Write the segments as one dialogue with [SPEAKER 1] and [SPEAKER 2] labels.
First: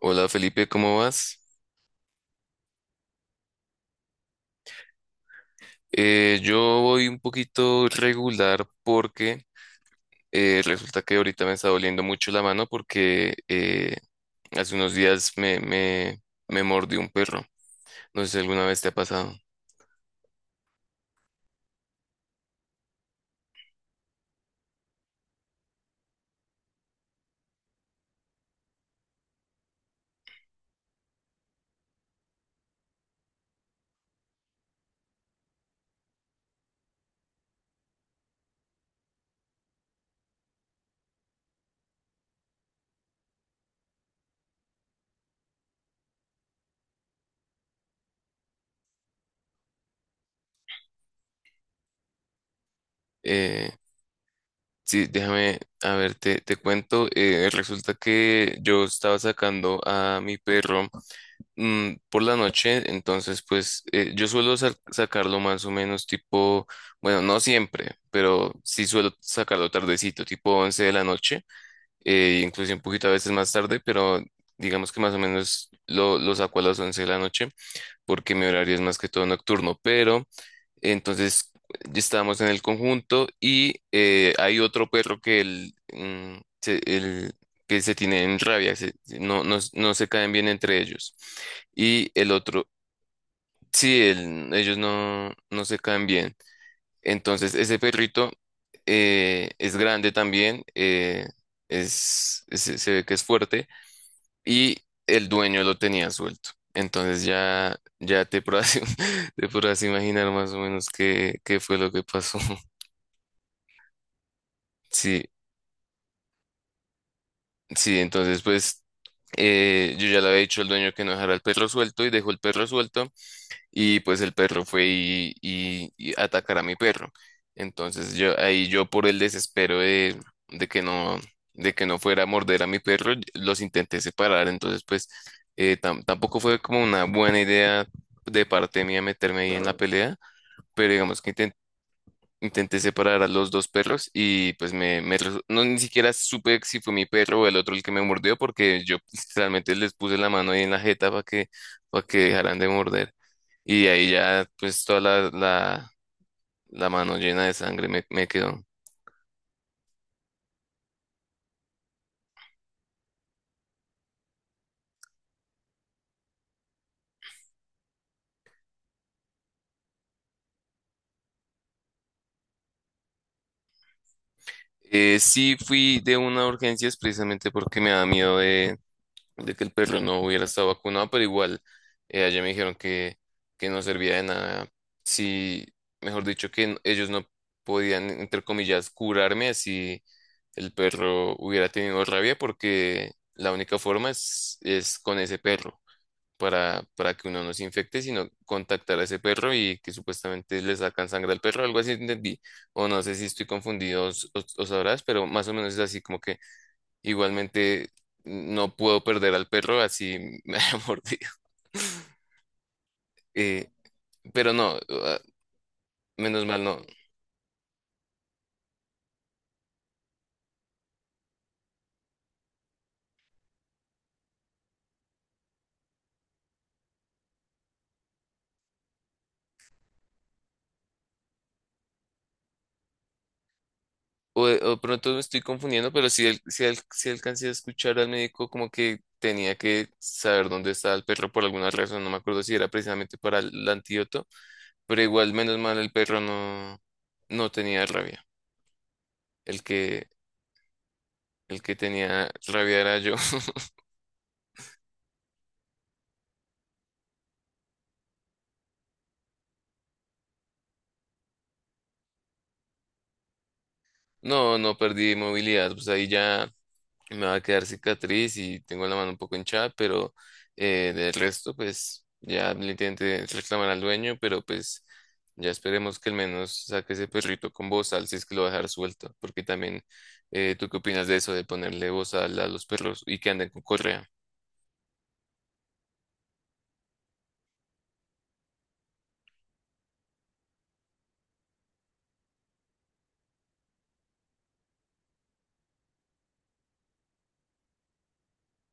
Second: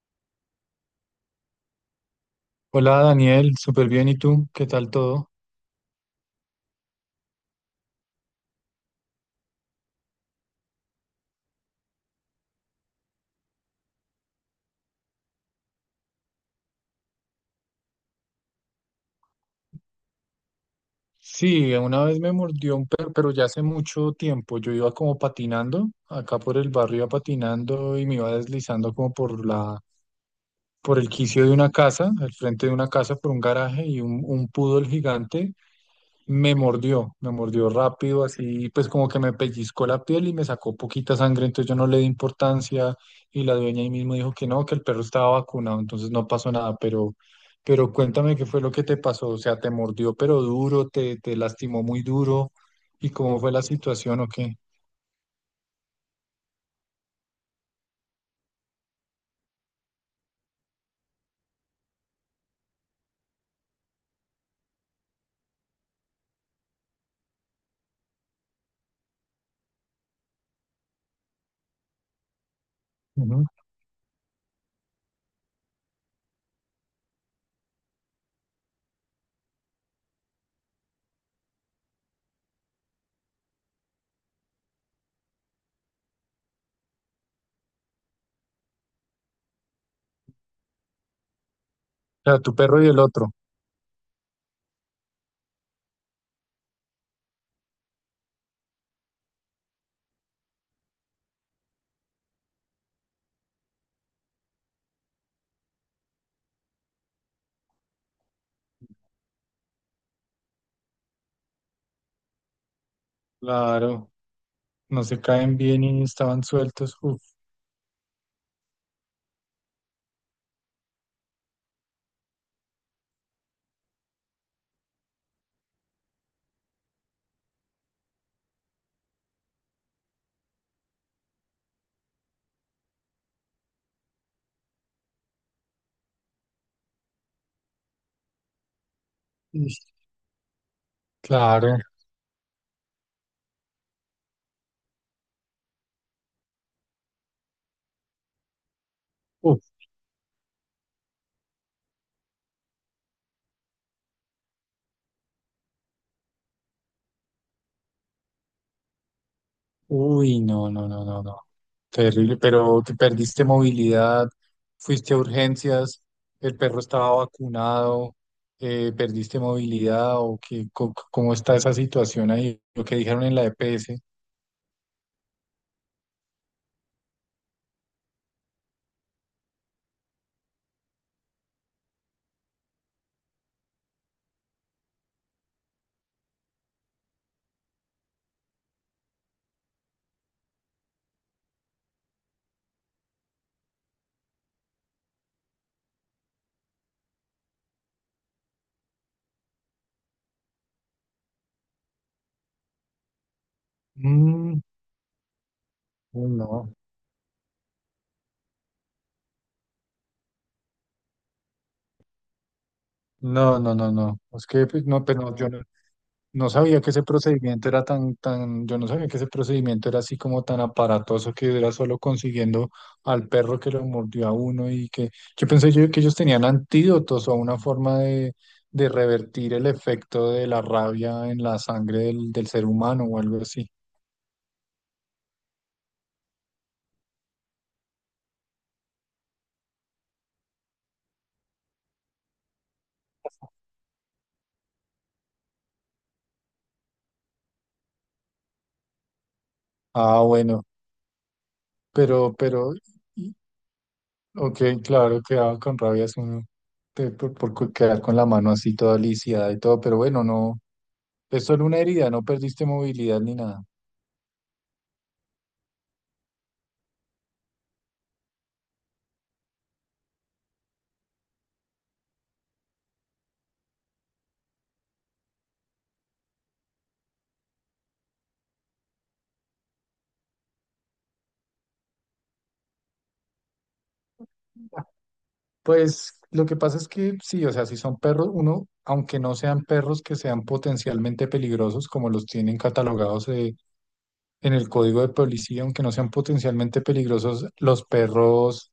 [SPEAKER 1] Hola Felipe, ¿cómo vas?
[SPEAKER 2] Hola Daniel, súper bien. ¿Y tú? ¿Qué tal todo?
[SPEAKER 1] Yo voy un poquito regular porque resulta que ahorita me está doliendo mucho la mano porque hace unos días me mordió un perro. No sé si alguna vez te ha pasado.
[SPEAKER 2] Sí, una vez me mordió un perro, pero ya hace mucho tiempo. Yo iba como patinando, acá por el barrio iba patinando y me iba deslizando como por por el quicio de una casa, al frente de una casa, por un garaje y un poodle gigante. Me mordió rápido, así pues como que me pellizcó la piel y me sacó poquita sangre, entonces yo no le di importancia y la dueña ahí mismo dijo que no, que el perro estaba vacunado, entonces no pasó nada, pero cuéntame qué fue lo que te pasó, o sea, te mordió pero duro, te lastimó muy duro y cómo fue la
[SPEAKER 1] Eh,
[SPEAKER 2] situación o qué.
[SPEAKER 1] sí, déjame, a ver, te cuento. Resulta que yo estaba sacando a mi perro. Por la noche, entonces pues yo suelo sacarlo más o menos tipo, bueno, no siempre, pero sí suelo sacarlo tardecito, tipo 11 de la noche, incluso un poquito a veces
[SPEAKER 2] Ujú.
[SPEAKER 1] más
[SPEAKER 2] O
[SPEAKER 1] tarde, pero digamos que más o menos lo saco a las 11 de la noche porque mi horario es más que todo nocturno, pero entonces ya estábamos en el conjunto y hay otro perro que él, mm, se, él- que se tiene en rabia, no, no, no se caen bien entre ellos. Y el
[SPEAKER 2] sea, tu
[SPEAKER 1] otro,
[SPEAKER 2] perro y el otro,
[SPEAKER 1] sí, ellos no, no se caen bien. Entonces ese perrito es grande también, se ve que es fuerte y el dueño lo tenía suelto. Entonces ya, ya te podrás, te podrás imaginar más o menos qué, qué fue lo que pasó.
[SPEAKER 2] claro, no se
[SPEAKER 1] Sí,
[SPEAKER 2] caen bien y estaban sueltos, uf,
[SPEAKER 1] sí, entonces pues yo ya le había dicho al dueño que no dejara el perro suelto y dejó el perro suelto. Y pues el perro fue y a atacar a mi perro. Entonces yo ahí yo por el desespero de, de que no de que no fuera a morder a mi perro, los intenté separar. Entonces pues tampoco fue como una buena idea de parte mía meterme ahí en la
[SPEAKER 2] ish,
[SPEAKER 1] pelea, pero digamos que
[SPEAKER 2] claro,
[SPEAKER 1] intenté separar a los dos perros y pues no ni siquiera supe si fue mi perro o el otro el que me mordió porque yo realmente
[SPEAKER 2] uf.
[SPEAKER 1] les puse la mano ahí en la jeta para que dejaran de morder. Y de ahí ya, pues toda la mano llena de sangre me quedó.
[SPEAKER 2] Uy, no, no, no, no, no. Terrible, pero te perdiste movilidad, fuiste a urgencias, el perro estaba vacunado, perdiste movilidad o qué, cómo está esa situación ahí, lo que dijeron en la EPS.
[SPEAKER 1] Sí fui de una urgencia es precisamente porque me da miedo de que el perro no hubiera estado vacunado, pero igual allá me dijeron que no servía de nada. Sí, mejor dicho, que ellos no podían, entre comillas, curarme si el perro hubiera tenido rabia, porque la única forma es con ese perro. Para que uno no se infecte, sino contactar a ese perro y que supuestamente le sacan sangre al perro, algo así entendí. O no sé si estoy confundido
[SPEAKER 2] Mm,
[SPEAKER 1] o sabrás, pero más o menos es así como
[SPEAKER 2] uy,
[SPEAKER 1] que
[SPEAKER 2] no,
[SPEAKER 1] igualmente no puedo perder al perro, así me ha mordido.
[SPEAKER 2] no,
[SPEAKER 1] Eh,
[SPEAKER 2] no, no, no. Es
[SPEAKER 1] pero
[SPEAKER 2] que
[SPEAKER 1] no,
[SPEAKER 2] pues, no,
[SPEAKER 1] ah,
[SPEAKER 2] pero no, yo no.
[SPEAKER 1] menos
[SPEAKER 2] No
[SPEAKER 1] mal no.
[SPEAKER 2] sabía que ese procedimiento era yo no sabía que ese procedimiento era así como tan aparatoso, que era solo consiguiendo al perro que lo mordió a uno. Y que yo pensé yo que ellos tenían antídotos o una forma de revertir el efecto de la rabia en la sangre del ser humano o algo así.
[SPEAKER 1] O pronto me estoy confundiendo, pero sí, sí, sí alcancé a escuchar al médico como que tenía que saber dónde estaba el perro por alguna razón, no me acuerdo si era precisamente para el antídoto, pero igual menos mal el perro no, no tenía rabia. El que,
[SPEAKER 2] Ah, bueno,
[SPEAKER 1] el que tenía
[SPEAKER 2] pero, pero,
[SPEAKER 1] rabia era yo.
[SPEAKER 2] y- ok, claro, quedaba con rabia es uno por, quedar con la mano así toda lisiada y todo, pero bueno, no, es solo una herida, no perdiste movilidad ni nada.
[SPEAKER 1] No, no perdí movilidad, pues ahí ya me va a quedar cicatriz y tengo la mano un poco hinchada, pero del resto, pues ya le intenté reclamar al dueño, pero pues ya esperemos que al menos saque ese perrito con bozal si es que lo va a dejar suelto, porque también, ¿tú qué opinas de eso, de ponerle bozal a los perros y que anden con correa?
[SPEAKER 2] Pues lo que pasa es que sí, o sea, si son perros, uno, aunque no sean perros que sean potencialmente peligrosos, como los tienen catalogados, en el código de policía, aunque no sean potencialmente peligrosos, los perros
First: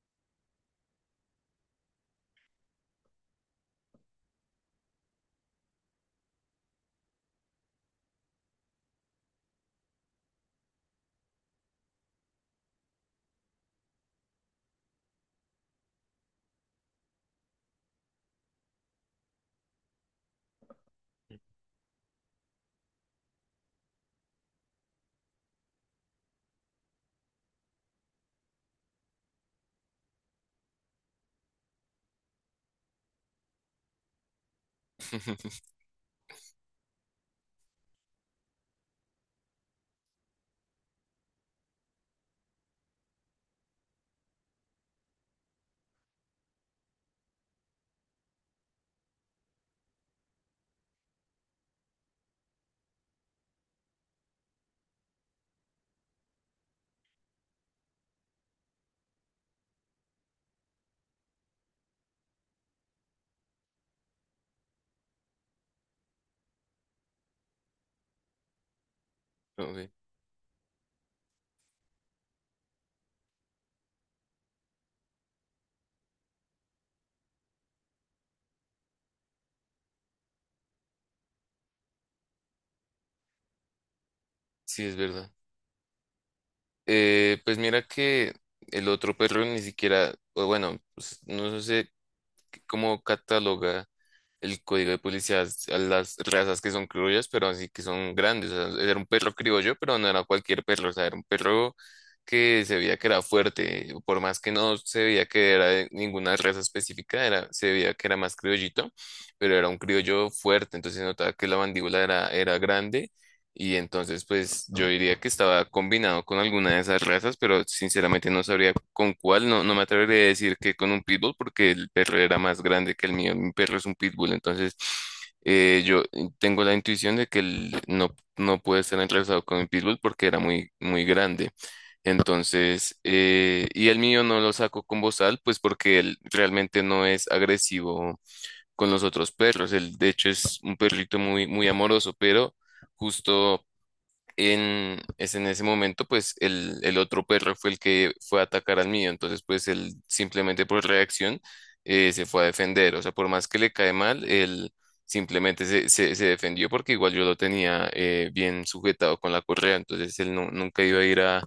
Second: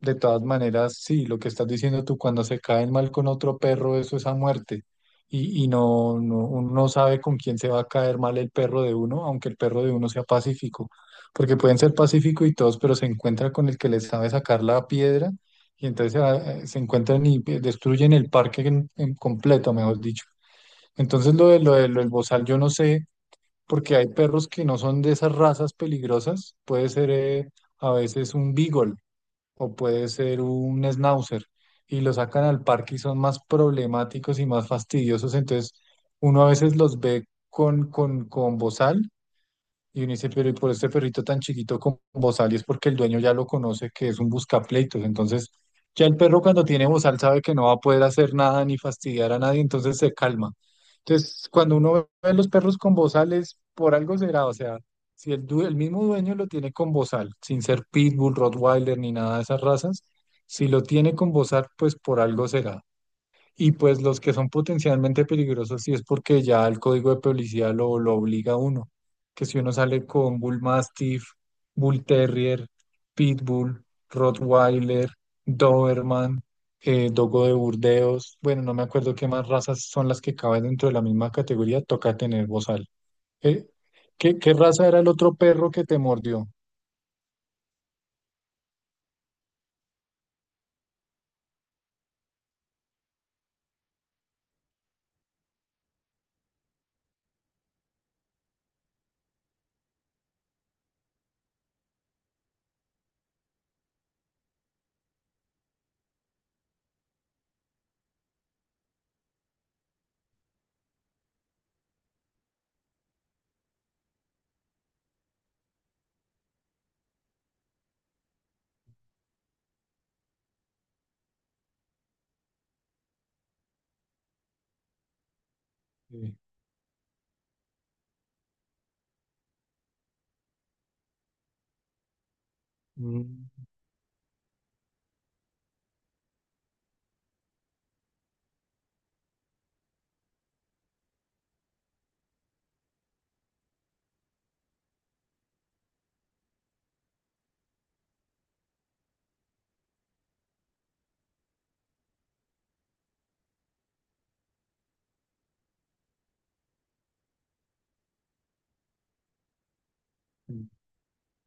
[SPEAKER 2] de todas maneras, sí, lo que estás diciendo tú, cuando se caen mal con otro perro, eso es a muerte. Y no, no, uno no sabe con quién se va a caer mal el perro de uno, aunque el perro de uno sea pacífico. Porque pueden ser pacíficos y todos, pero se encuentra con el que les sabe sacar la piedra y entonces se encuentran y destruyen el parque en completo, mejor dicho. Entonces, lo del bozal, yo no sé, porque hay perros que no son de esas razas peligrosas. Puede ser, a veces un beagle o puede ser un schnauzer, y lo sacan al parque y son más problemáticos y más fastidiosos. Entonces, uno a veces los ve con, con bozal y uno dice, pero ¿y por este perrito tan chiquito con bozal? Y es porque el dueño ya lo conoce, que es un buscapleitos. Entonces, ya el perro cuando tiene bozal sabe que no va a poder hacer nada ni fastidiar a nadie, entonces se calma. Entonces, cuando uno ve los perros con bozales, por algo será. O sea, si el mismo dueño lo tiene con bozal, sin ser Pitbull, Rottweiler ni nada de esas razas, si lo tiene con bozal, pues por algo será. Y pues los que son potencialmente peligrosos sí es porque ya el código de publicidad lo obliga a uno. Que si uno
[SPEAKER 1] Ok.
[SPEAKER 2] sale con Bull Mastiff, Bull Terrier, Pitbull, Rottweiler, Doberman, Dogo de Burdeos, bueno, no me acuerdo qué más razas son las que caben dentro de la misma categoría, toca tener bozal. Eh, qué
[SPEAKER 1] Sí,
[SPEAKER 2] raza
[SPEAKER 1] es
[SPEAKER 2] era el
[SPEAKER 1] verdad.
[SPEAKER 2] otro perro que te mordió?
[SPEAKER 1] Pues mira que el otro perro ni siquiera, o bueno, pues, no sé cómo cataloga el código de policías a las razas que son criollas, pero así que son grandes. O sea, era un perro criollo, pero no era cualquier perro, o sea, era un perro que se veía que era fuerte, por más que no se veía que era de ninguna raza específica, era, se veía que era más criollito, pero era un criollo fuerte, entonces se notaba que la mandíbula era, era grande y entonces, pues yo diría que estaba combinado con alguna de esas razas, pero sinceramente no sabría con cuál. No, no me atrevería a decir que con un pitbull, porque el perro era más grande que el mío. Mi perro es un pitbull, entonces yo
[SPEAKER 2] Sí.
[SPEAKER 1] tengo la intuición de que él no, no puede estar entrelazado con un pitbull porque era muy, muy grande. Entonces,
[SPEAKER 2] Mm,
[SPEAKER 1] y el mío no lo saco con bozal, pues porque él realmente no es agresivo con los otros perros. Él, de hecho, es un perrito muy, muy amoroso, pero justo es en ese momento, pues el otro perro fue el que fue a atacar al mío, entonces pues él simplemente por reacción se fue a defender, o sea, por más que le cae mal, él simplemente se defendió porque igual yo lo tenía bien sujetado con la correa, entonces él nunca iba a ir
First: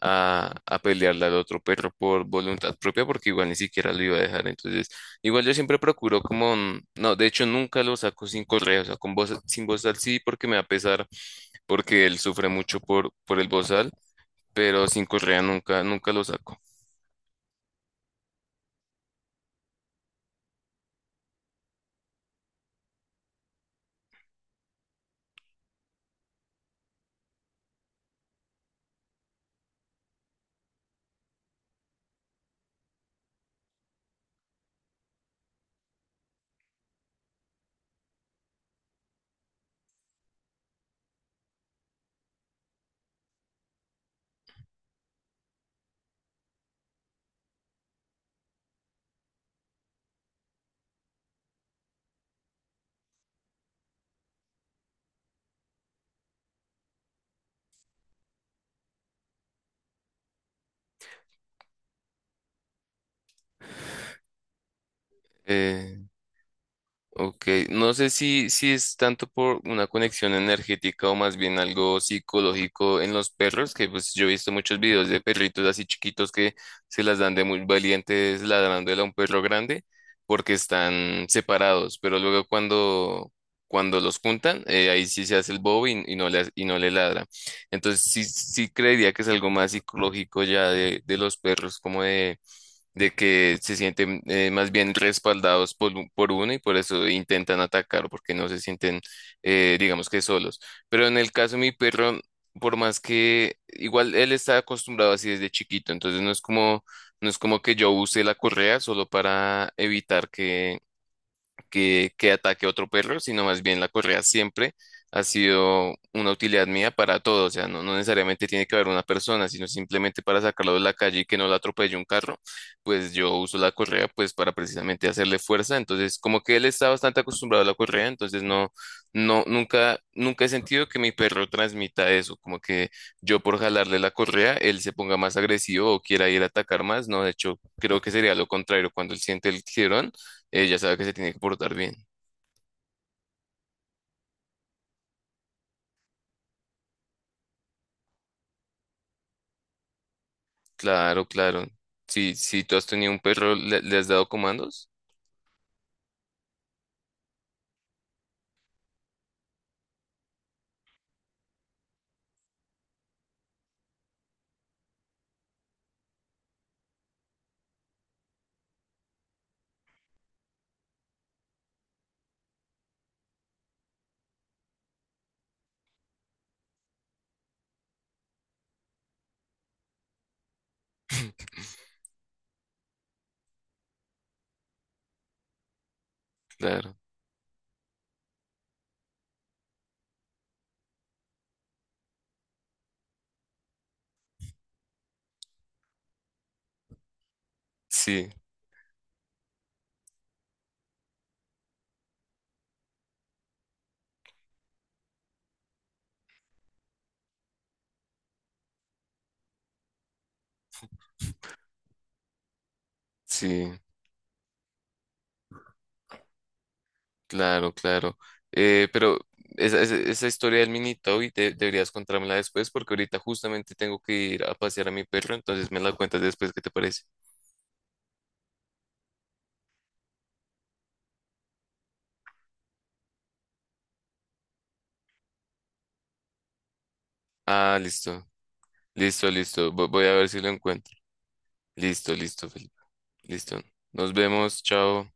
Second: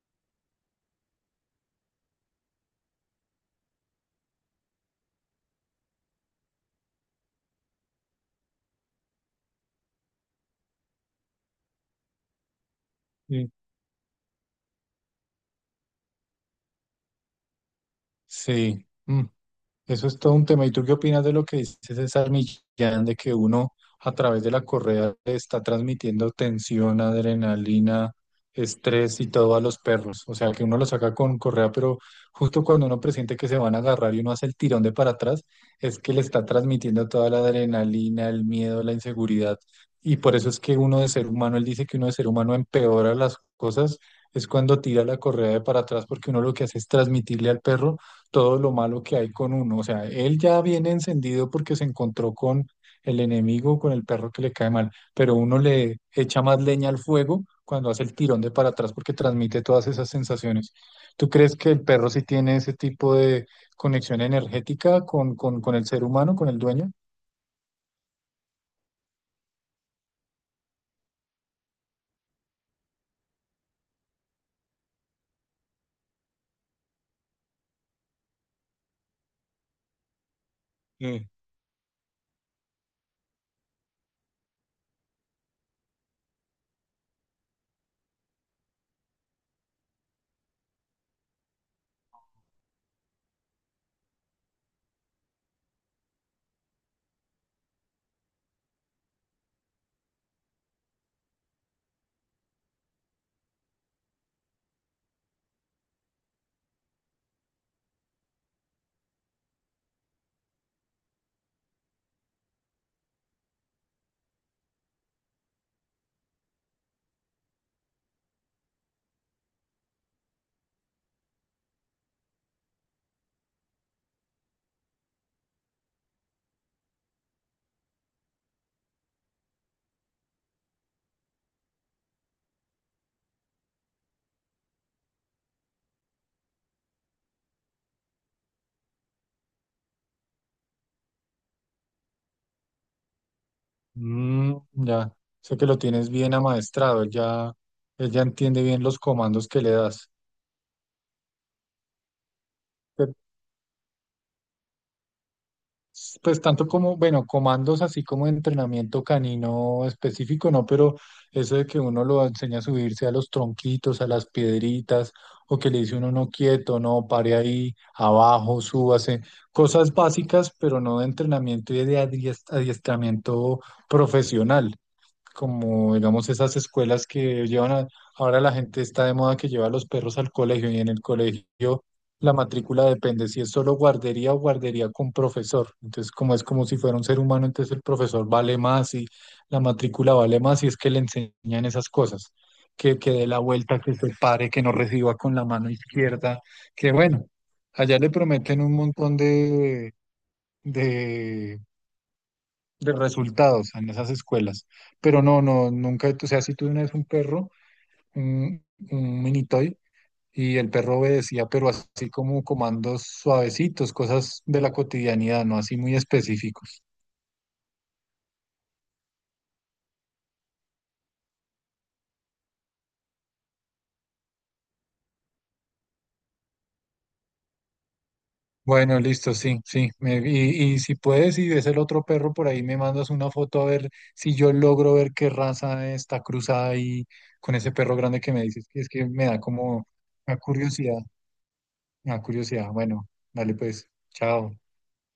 [SPEAKER 1] a pelearle al otro perro por voluntad propia porque igual ni siquiera lo iba a dejar, entonces igual yo siempre procuro como, mm, no, de hecho nunca lo saco sin correa, o sea, con voz, sin voz al sí porque me va a pesar porque él sufre mucho por el
[SPEAKER 2] sí.
[SPEAKER 1] bozal, pero sin Correa nunca, nunca lo saco.
[SPEAKER 2] Sí. Mm. Eso es todo un tema. ¿Y tú qué opinas de lo que dice César Millán, de que uno a través de la correa le está transmitiendo tensión, adrenalina, estrés y todo a los perros? O sea, que uno lo saca con correa, pero justo cuando uno presiente que se van a agarrar y uno hace el tirón de para atrás, es que le está transmitiendo toda la adrenalina, el miedo, la inseguridad. Y por eso es que uno de ser humano, él dice que uno de ser humano empeora las cosas, es cuando tira la correa de para atrás, porque uno lo que hace es transmitirle al perro todo lo malo que hay con uno. O sea, él ya viene encendido porque se encontró con el enemigo, con el perro que le cae mal, pero uno le echa más leña al fuego cuando hace el tirón de para atrás, porque transmite todas esas sensaciones. ¿Tú crees que el perro sí tiene ese tipo de conexión energética con, con el
[SPEAKER 1] Eh,
[SPEAKER 2] ser humano, con el dueño?
[SPEAKER 1] Ok, no sé si es tanto por una conexión energética o más bien algo psicológico en los perros, que pues yo he visto muchos videos de perritos así chiquitos que se las dan de muy valientes ladrándole a un perro grande porque están
[SPEAKER 2] Mm.
[SPEAKER 1] separados, pero luego cuando, cuando los juntan, ahí sí se hace el bobo y no le ladra. Entonces sí, sí creería que es algo más psicológico ya de los perros, como de que se sienten más bien respaldados por, por uno y por eso intentan atacar porque no se sienten, digamos que solos. Pero en el caso de mi perro, por más que igual él está acostumbrado así desde chiquito, entonces no es como, no es como que yo use la correa solo para evitar que que ataque a otro perro, sino más bien la correa siempre ha sido una utilidad mía para todo. O sea, no, no necesariamente tiene que haber una persona, sino simplemente para sacarlo de la calle y que no lo atropelle un carro, pues yo uso la correa pues para precisamente hacerle fuerza. Entonces, como que él está bastante acostumbrado a la correa, entonces no, no, nunca, nunca he sentido que mi perro transmita eso, como que yo por jalarle la correa, él se ponga más agresivo o quiera ir a atacar más. No, de hecho, creo que sería lo contrario. Cuando él siente el tirón, ella sabe que se tiene que portar bien.
[SPEAKER 2] Mm, ya, sé que lo tienes bien amaestrado, él ya entiende bien los comandos que le das.
[SPEAKER 1] Claro, claro. Si, si tú has tenido un perro, ¿le, le has dado comandos?
[SPEAKER 2] Pues tanto como, bueno, comandos así como de entrenamiento canino específico, no, pero eso de que uno lo enseña a subirse a los tronquitos, a las piedritas, o que le dice uno no quieto, no, pare ahí, abajo, súbase, cosas básicas, pero no de entrenamiento y de adiestramiento profesional, como digamos esas escuelas que llevan a, ahora la gente está de moda que lleva a los perros al colegio, y en el colegio la matrícula depende si es solo guardería o guardería con profesor. Entonces, como es como si
[SPEAKER 1] Claro.
[SPEAKER 2] fuera un ser humano, entonces el profesor vale más y la matrícula vale más y es que le enseñan esas cosas. Que dé la vuelta, que se pare, que no reciba con la mano izquierda, que bueno, allá le
[SPEAKER 1] Sí,
[SPEAKER 2] prometen un montón de de resultados en esas escuelas. Pero no, no, nunca, o sea, si tuve una vez un perro, un, un mini toy, y el perro obedecía, pero así como comandos
[SPEAKER 1] sí,
[SPEAKER 2] suavecitos, cosas de la cotidianidad, no así muy específicos.
[SPEAKER 1] claro, claro. Pero esa historia del mini Toby deberías contármela después porque ahorita justamente tengo que ir a pasear a mi perro, entonces me la cuentas después, ¿qué te parece?
[SPEAKER 2] Bueno, listo, sí, sí. Y, y si puedes, y ves el otro perro por ahí, me mandas una foto a ver si yo logro ver qué raza está cruzada ahí con ese
[SPEAKER 1] Ah,
[SPEAKER 2] perro grande
[SPEAKER 1] listo,
[SPEAKER 2] que me dices, que es que me
[SPEAKER 1] listo,
[SPEAKER 2] da
[SPEAKER 1] listo.
[SPEAKER 2] como
[SPEAKER 1] Voy a ver
[SPEAKER 2] una
[SPEAKER 1] si lo encuentro.
[SPEAKER 2] curiosidad,
[SPEAKER 1] Listo,
[SPEAKER 2] una
[SPEAKER 1] listo,
[SPEAKER 2] curiosidad.
[SPEAKER 1] Felipe.
[SPEAKER 2] Bueno, dale
[SPEAKER 1] Listo.
[SPEAKER 2] pues,
[SPEAKER 1] Nos
[SPEAKER 2] chao.
[SPEAKER 1] vemos, chao.